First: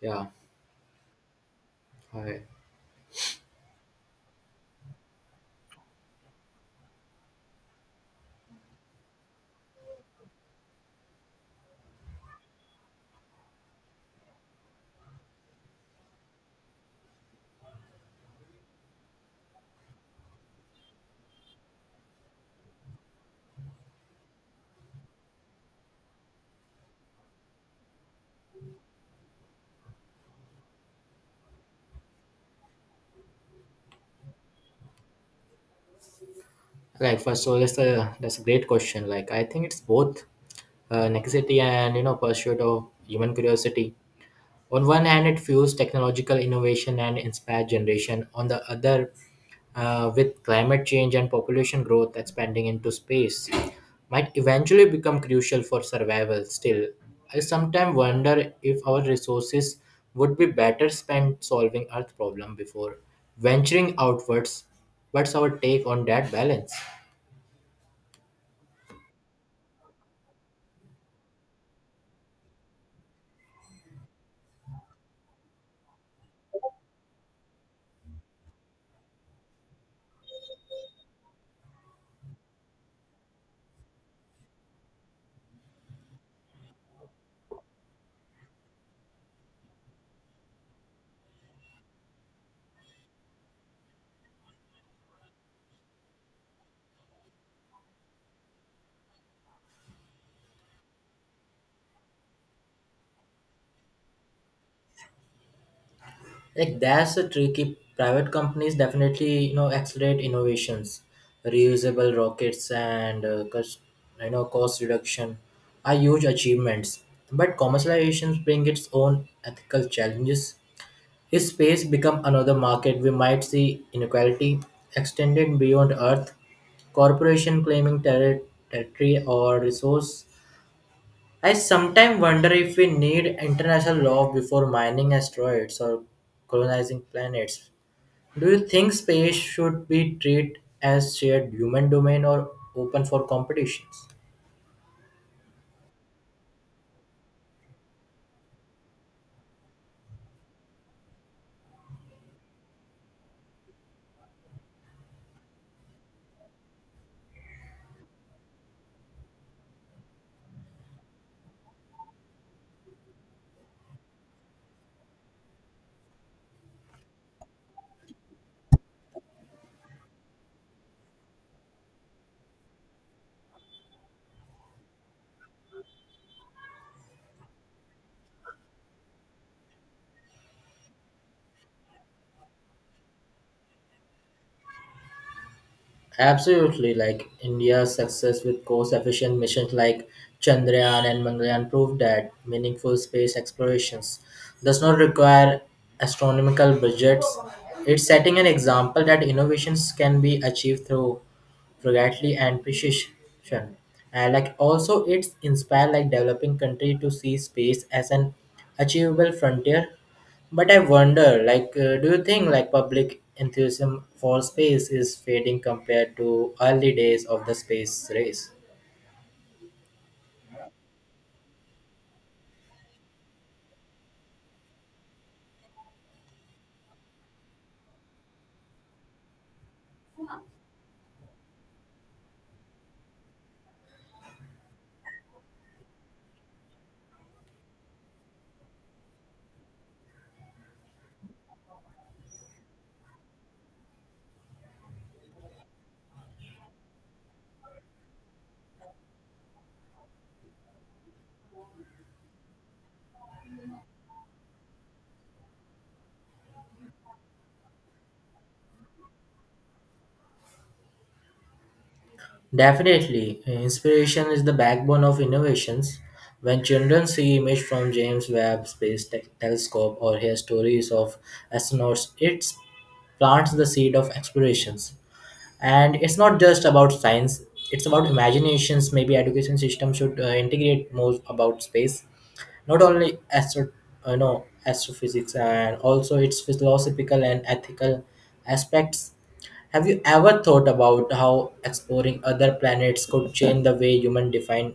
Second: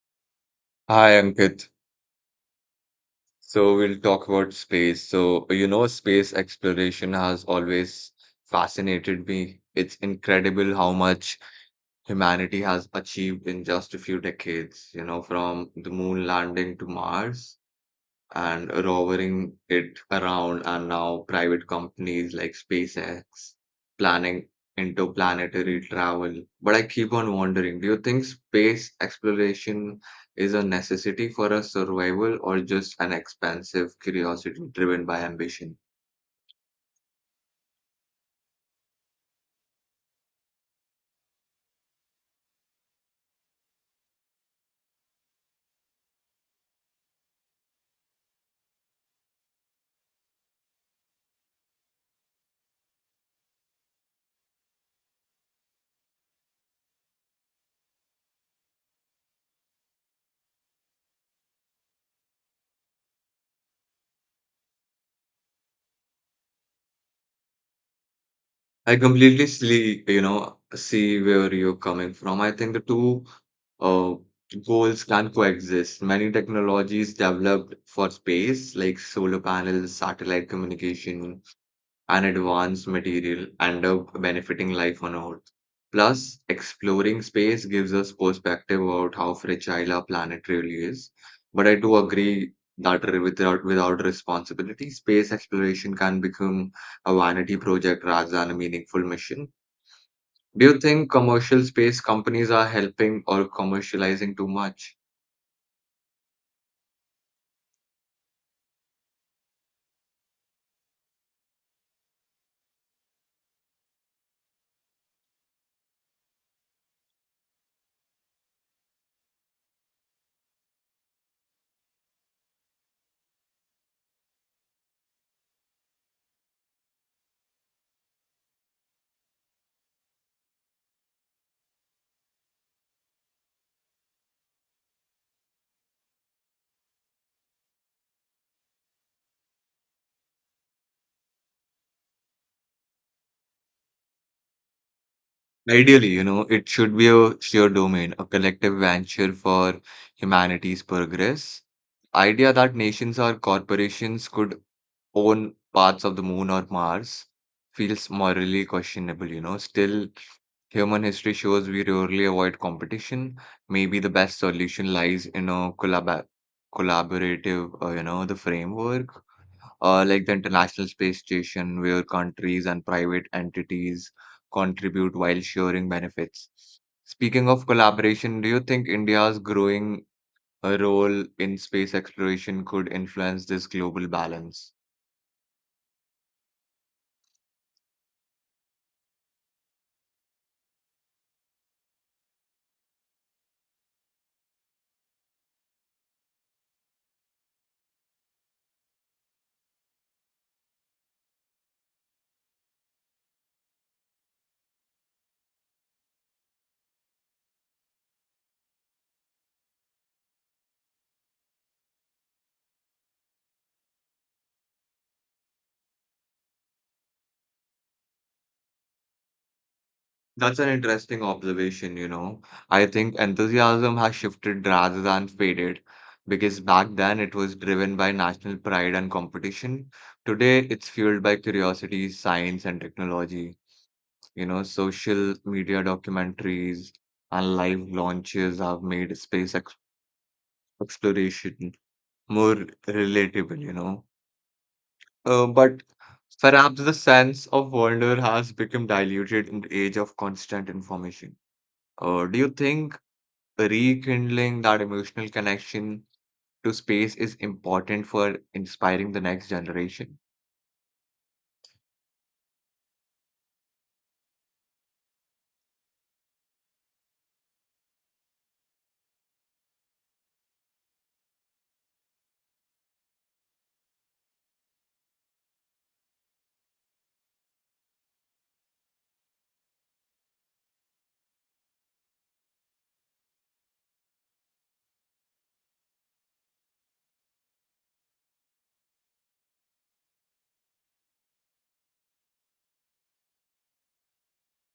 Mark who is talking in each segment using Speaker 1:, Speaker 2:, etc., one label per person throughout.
Speaker 1: Yeah.
Speaker 2: Hi Ankit.
Speaker 1: Hi.
Speaker 2: So we'll talk about space. So, you know, space exploration has always fascinated me. It's incredible how much humanity has achieved in just a few decades, you know, from the moon landing to Mars and rovering it around, and now private companies like SpaceX planning interplanetary travel. But I keep on wondering, do you think space exploration is a necessity for our survival or just an expansive curiosity driven by ambition?
Speaker 1: First of all, that's a great question. I think it's both necessity and pursuit of human curiosity. On one hand, it fuels technological innovation and inspires generation. On the other, with climate change and population growth expanding into space, might eventually become crucial for survival. Still, I sometimes wonder if our resources would be better spent solving Earth problem before venturing outwards. What's our take on that balance?
Speaker 2: I completely see, you know, see where you're coming from. I think the two uh, goals can coexist. Many technologies developed for space, like solar panels, satellite communication, and advanced material and of benefiting life on Earth. Plus, exploring space gives us perspective about how fragile our planet really is. But I do agree that without responsibility, space exploration can become a vanity project rather than a meaningful mission. Do you think commercial space companies are helping or commercializing too much?
Speaker 1: That's a tricky. Private companies definitely accelerate innovations, reusable rockets and cost reduction are huge achievements. But commercializations bring its own ethical challenges. If space become another market, we might see inequality extended beyond Earth. Corporation claiming territory or resource. I sometimes wonder if we need international law before mining asteroids or colonizing planets. Do you think space should be treated as shared human domain or open for competitions?
Speaker 2: Ideally, you know, it should be a shared domain, a collective venture for humanity's progress. Idea that nations or corporations could own parts of the moon or Mars feels morally questionable, you know. Still, human history shows we rarely avoid competition. Maybe the best solution lies in a collaborative, you know, the framework, like the International Space Station, where countries and private entities contribute while sharing benefits. Speaking of collaboration, do you think India's growing role in space exploration could influence this global balance?
Speaker 1: Absolutely, like India's success with cost-efficient missions like Chandrayaan and Mangalyaan proved that meaningful space explorations does not require astronomical budgets. It's setting an example that innovations can be achieved through frugality and precision. And like also, it's inspired like developing country to see space as an achievable frontier. But I wonder, do you think like public enthusiasm for space is fading compared to early days of the space race?
Speaker 2: That's an interesting observation, you know. I think enthusiasm has shifted rather than faded because back then it was driven by national pride and competition. Today it's fueled by curiosity, science, and technology. You know, social media documentaries and live launches have made space exploration exploration, more relatable, you know. But perhaps the sense of wonder has become diluted in the age of constant information. Do you think rekindling that emotional connection to space is important for inspiring the next generation?
Speaker 1: Definitely, inspiration is the backbone of innovations. When children see images from James Webb Space Telescope or hear stories of astronauts, it plants the seed of explorations. And it's not just about science; it's about imaginations. Maybe education system should integrate more about space, not only astro astrophysics and also its philosophical and ethical aspects. Have you ever thought about how exploring other planets could change the way humans define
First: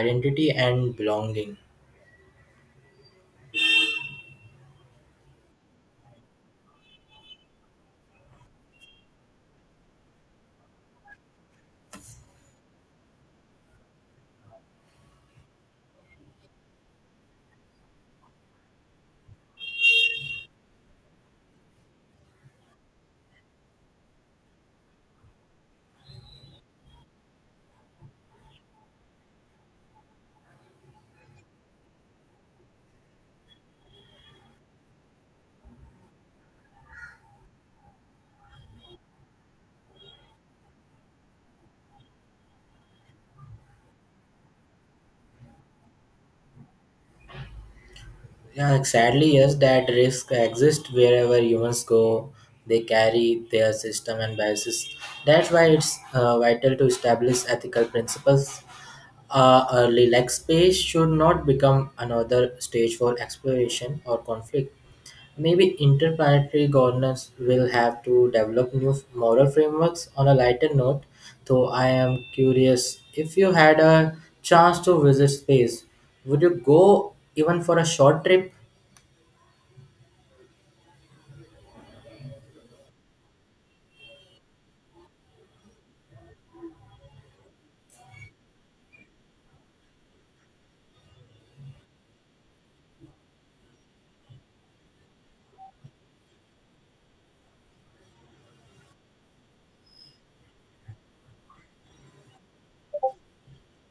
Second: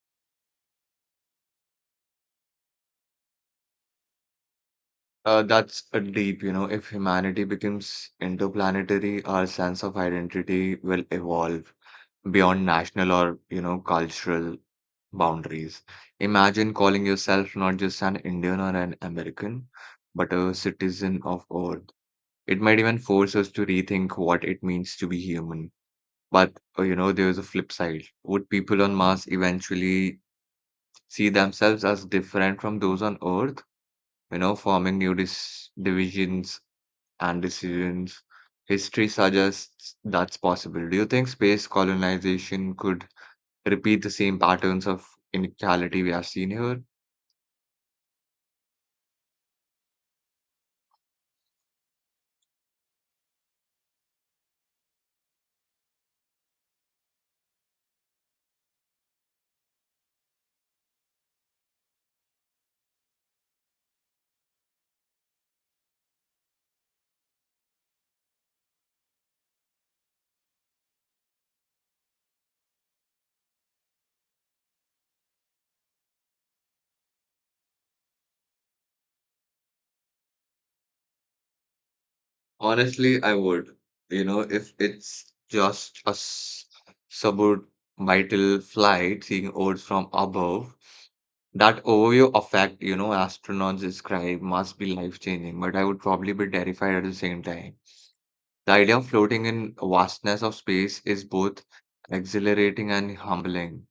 Speaker 1: identity and belonging?
Speaker 2: That's a deep, you know, if humanity becomes interplanetary, our sense of identity will evolve beyond national or, you know, cultural boundaries. Imagine calling yourself not just an Indian or an American, but a citizen of Earth. It might even force us to rethink what it means to be human. But, you know, there's a flip side. Would people on Mars eventually see themselves as different from those on Earth? You know, forming new dis divisions and decisions. History suggests that's possible. Do you think space colonization could repeat the same patterns of inequality we have seen here?
Speaker 1: Yeah, sadly, yes, that risk exists wherever humans go. They carry their system and biases. That's why it's vital to establish ethical principles early. Like space should not become another stage for exploration or conflict. Maybe interplanetary governance will have to develop new moral frameworks on a lighter note. Though I am curious, if you had a chance to visit space, would you go even for a short trip?
Speaker 2: Honestly, I would. You know, if it's just a suborbital flight seeing Earth from above, that overview effect, you know, astronauts describe must be life-changing, but I would probably be terrified at the same time. The idea of floating in vastness of space is both exhilarating and humbling.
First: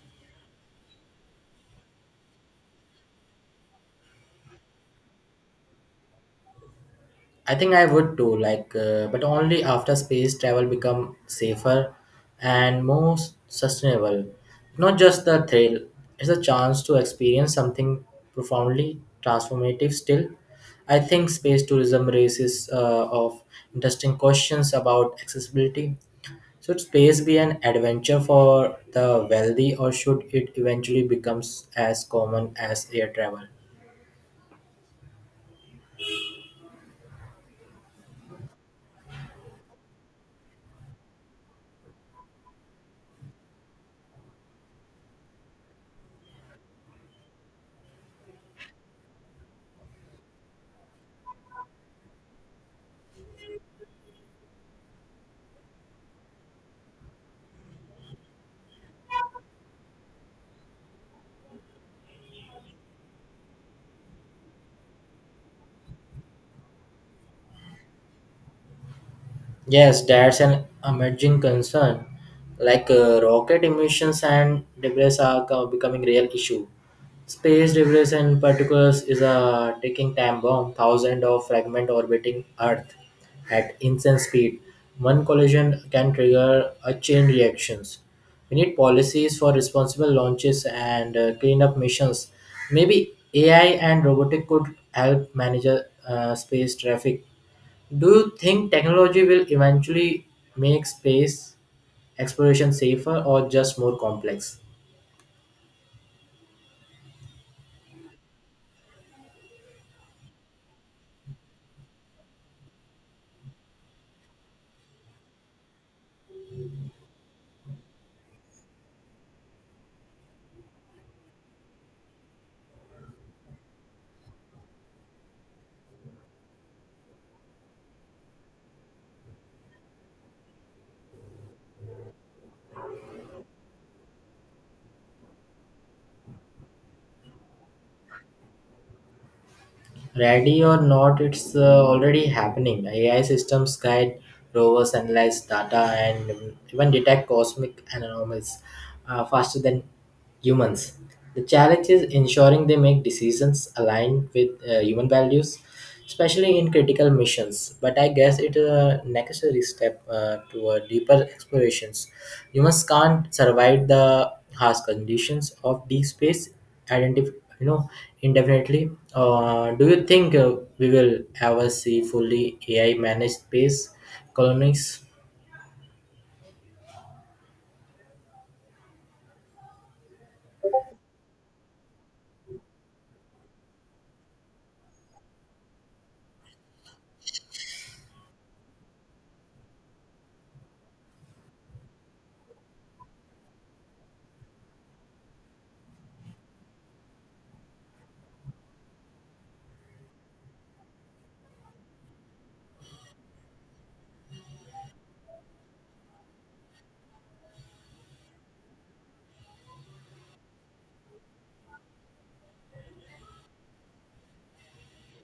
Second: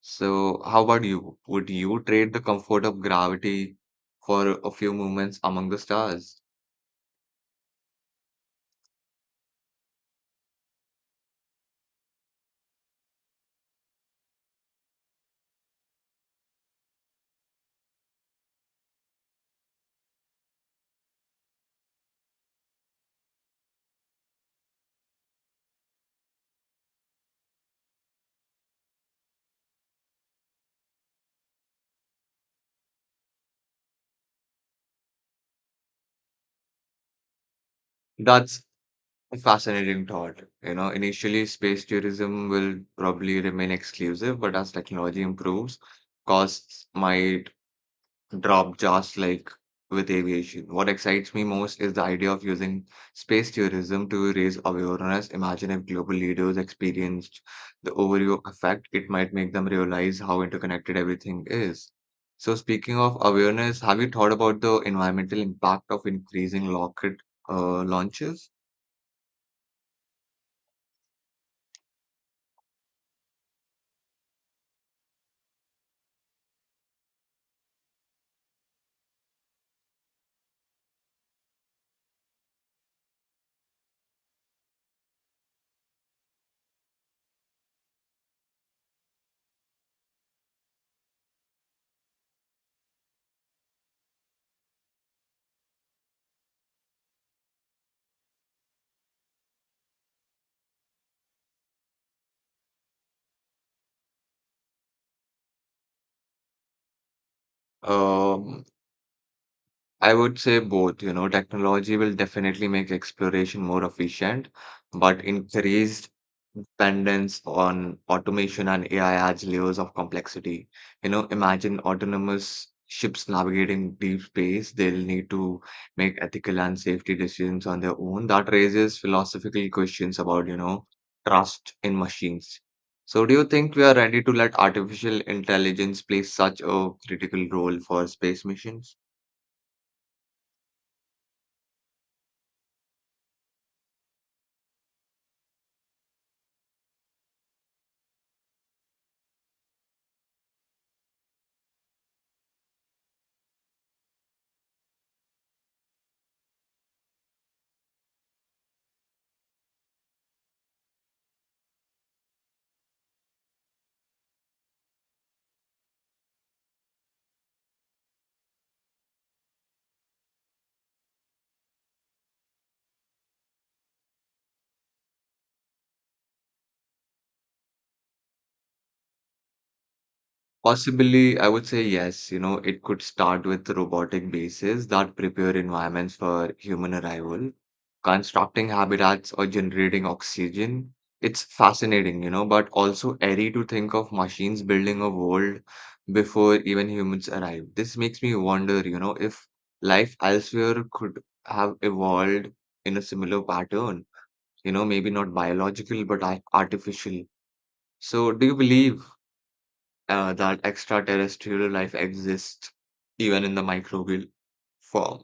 Speaker 2: So, how about you? Would you trade the comfort of gravity for a few moments among the stars?
Speaker 1: I think I would too, but only after space travel become safer and more sustainable. Not just the thrill; it's a chance to experience something profoundly transformative. Still, I think space tourism raises of interesting questions about accessibility. Should space be an adventure for the wealthy, or should it eventually becomes as common as air travel?
Speaker 2: That's a fascinating thought. You know, initially, space tourism will probably remain exclusive, but as technology improves, costs might drop just like with aviation. What excites me most is the idea of using space tourism to raise awareness. Imagine if global leaders experienced the overview effect, it might make them realize how interconnected everything is. So, speaking of awareness, have you thought about the environmental impact of increasing rocket launches?
Speaker 1: Yes, that's an emerging concern. Rocket emissions and debris are becoming real issue. Space debris in particular is a ticking time bomb, thousands of fragment orbiting Earth at insane speed. One collision can trigger a chain reactions. We need policies for responsible launches and cleanup missions. Maybe AI and robotic could help manage space traffic. Do you think technology will eventually make space exploration safer or just more complex?
Speaker 2: Um, I would say both, you know, technology will definitely make exploration more efficient, but increased dependence on automation and AI adds layers of complexity. You know, imagine autonomous ships navigating deep space. They'll need to make ethical and safety decisions on their own. That raises philosophical questions about, you know, trust in machines. So, do you think we are ready to let artificial intelligence play such a critical role for space missions?
Speaker 1: Ready or not, it's already happening. AI systems guide rovers, analyze data, and even detect cosmic anomalies faster than humans. The challenge is ensuring they make decisions aligned with human values, especially in critical missions. But I guess it's a necessary step toward deeper explorations. Humans can't survive the harsh conditions of deep space identif- you know indefinitely. Do you think we will ever see fully ai managed space colonies?
Speaker 2: Possibly, I would say yes. You know, it could start with robotic bases that prepare environments for human arrival, constructing habitats or generating oxygen. It's fascinating, you know, but also eerie to think of machines building a world before even humans arrive. This makes me wonder, you know, if life elsewhere could have evolved in a similar pattern, you know, maybe not biological, but artificial. So, do you believe that extraterrestrial life exists even in the microbial form?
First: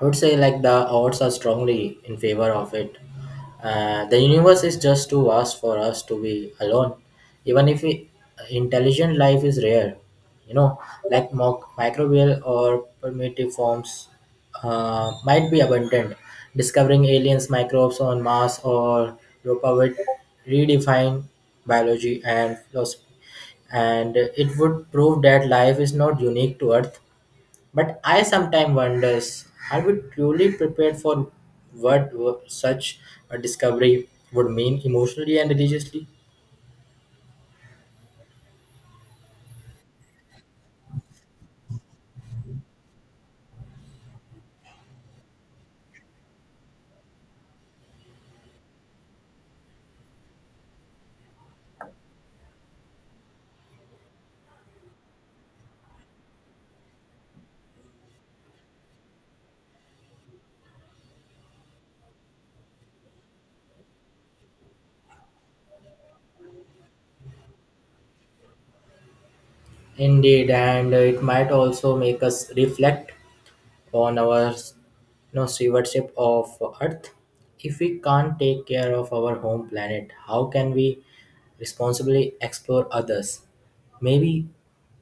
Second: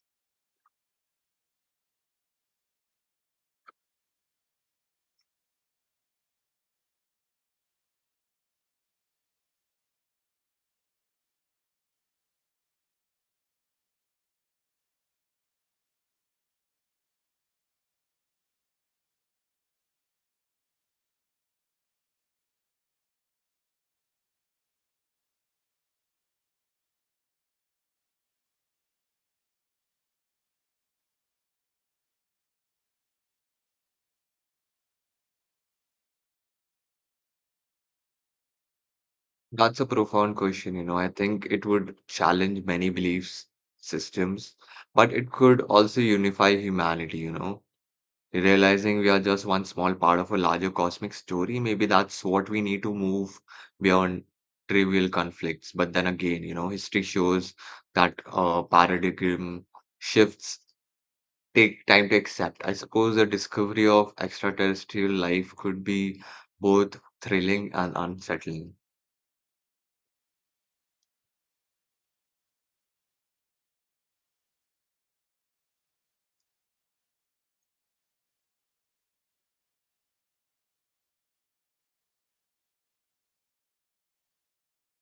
Speaker 1: I would say the odds are strongly in favor of it. The universe is just too vast for us to be alone, even if we, intelligent life is rare. You know, microbial or primitive forms might be abundant. Discovering aliens, microbes on Mars or Europa would redefine biology and philosophy, and it would prove that life is not unique to Earth. But I sometimes wonders, are we truly prepared for such a discovery would mean emotionally and religiously?
Speaker 2: That's a profound question, you know. I think it would challenge many beliefs systems, but it could also unify humanity, you know. Realizing we are just one small part of a larger cosmic story, maybe that's what we need to move beyond trivial conflicts. But then again, you know, history shows that paradigm shifts take time to accept. I suppose the discovery of extraterrestrial life could be both thrilling and unsettling.
Speaker 1: Indeed, and it might also make us reflect on our, stewardship of Earth. If we can't take care of our home planet, how can we responsibly explore others? Maybe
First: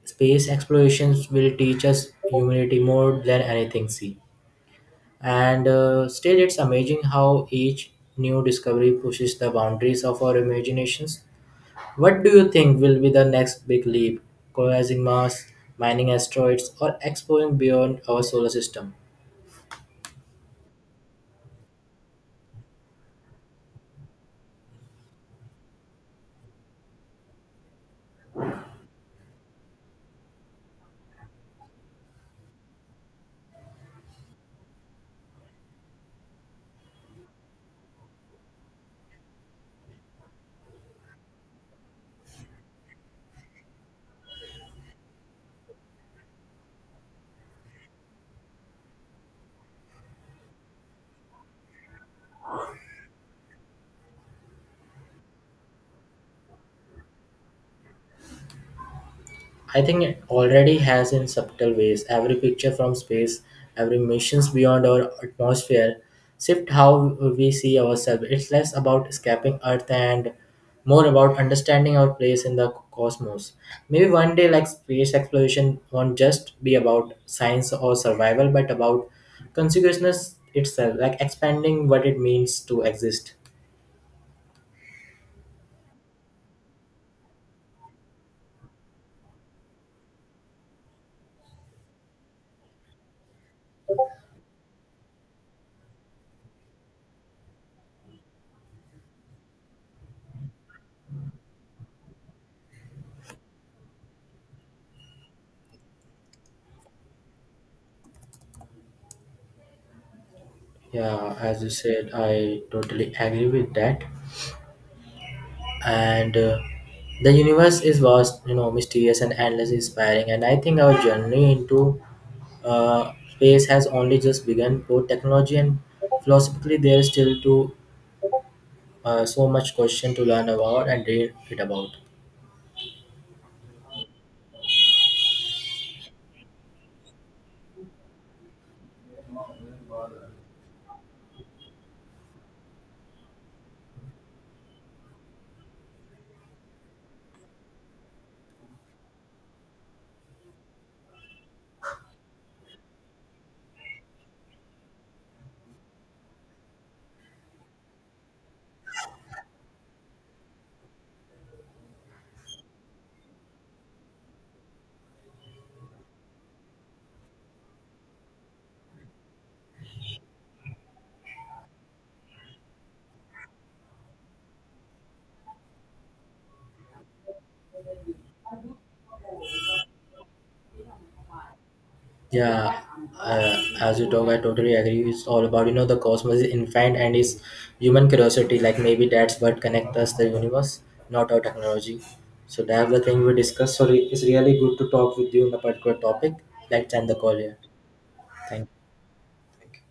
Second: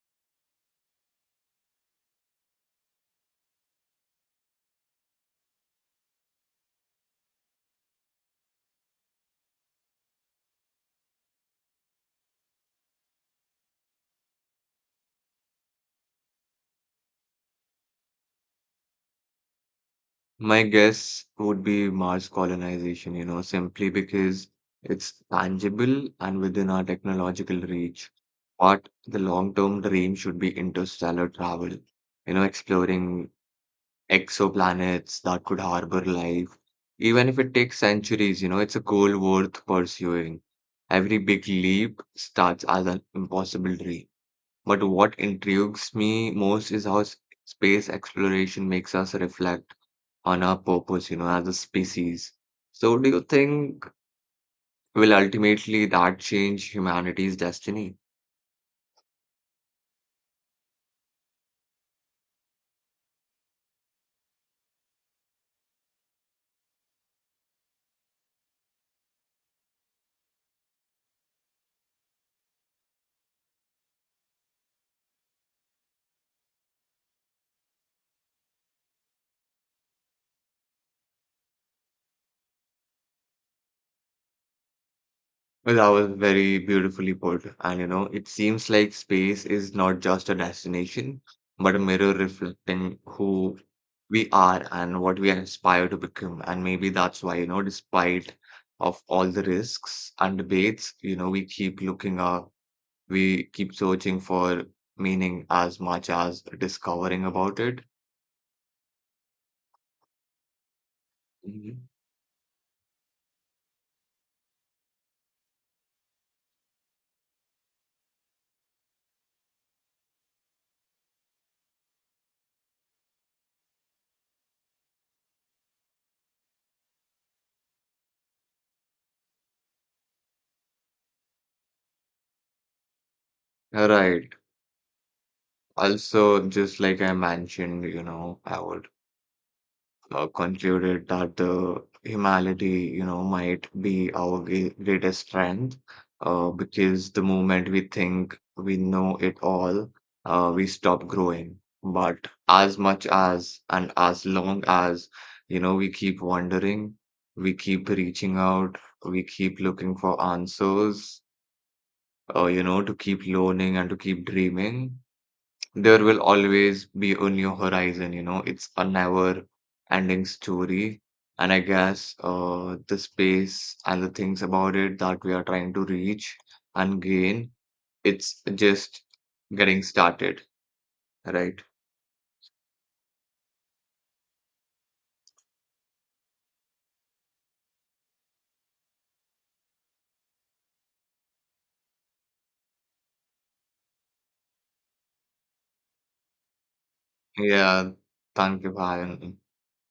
Speaker 1: space explorations will teach us humility more than anything. See. And still, it's amazing how each new discovery pushes the boundaries of our imaginations. What do you think will be the next big leap? Colonizing Mars, mining asteroids, or exploring beyond our solar system?
Speaker 2: My guess would be Mars colonization, you know, simply because it's tangible and within our technological reach. But the long-term dream should be interstellar travel, you know, exploring exoplanets that could harbor life. Even if it takes centuries, you know, it's a goal worth pursuing. Every big leap starts as an impossible dream. But what intrigues me most is how space exploration makes us reflect on our purpose, you know, as a species. So, do you think will ultimately that change humanity's destiny?
Speaker 1: I think it already has in subtle ways. Every picture from space, every missions beyond our atmosphere, shift how we see ourselves. It's less about escaping Earth and more about understanding our place in the cosmos. Maybe one day, like space exploration, won't just be about science or survival, but about consciousness itself, like expanding what it means to exist.
Speaker 2: Well, that was very beautifully put. And you know, it seems like space is not just a destination, but a mirror reflecting who we are and what we aspire to become. And maybe that's why, you know, despite of all the risks and debates, you know, we keep looking up, we keep searching for meaning as much as discovering about it.
Speaker 1: Yeah, as you
Speaker 2: Mhm.
Speaker 1: said, I totally agree with that. And The universe is vast, mysterious and endless inspiring, and I think our journey into space has only just begun, both technology and philosophically. There is still to so much question to learn about and read it about.
Speaker 2: All right. Also, just like I mentioned, you know, I would concluded that the humanity, you know, might be our greatest strength, because the moment we think we know it all, we stop growing. But as much as and as long as, you know, we keep wondering, we keep reaching out, we keep looking for answers, you know, to keep learning and to keep dreaming there will always be a new horizon, you know, it's a never ending story. And I guess the space and the things about it that we are trying to reach and gain, it's just getting started, right?
Speaker 1: Yeah, as you talk, I totally agree. It's all about the cosmos is infinite and is human curiosity. Like maybe that's what connects us the universe, not our technology. So that's the thing we discussed. So it's really good to talk with you on a particular topic. Let's end the call here.
Speaker 2: Yeah, thank
Speaker 1: Thank.
Speaker 2: you, Bhayan.
Speaker 1: Thank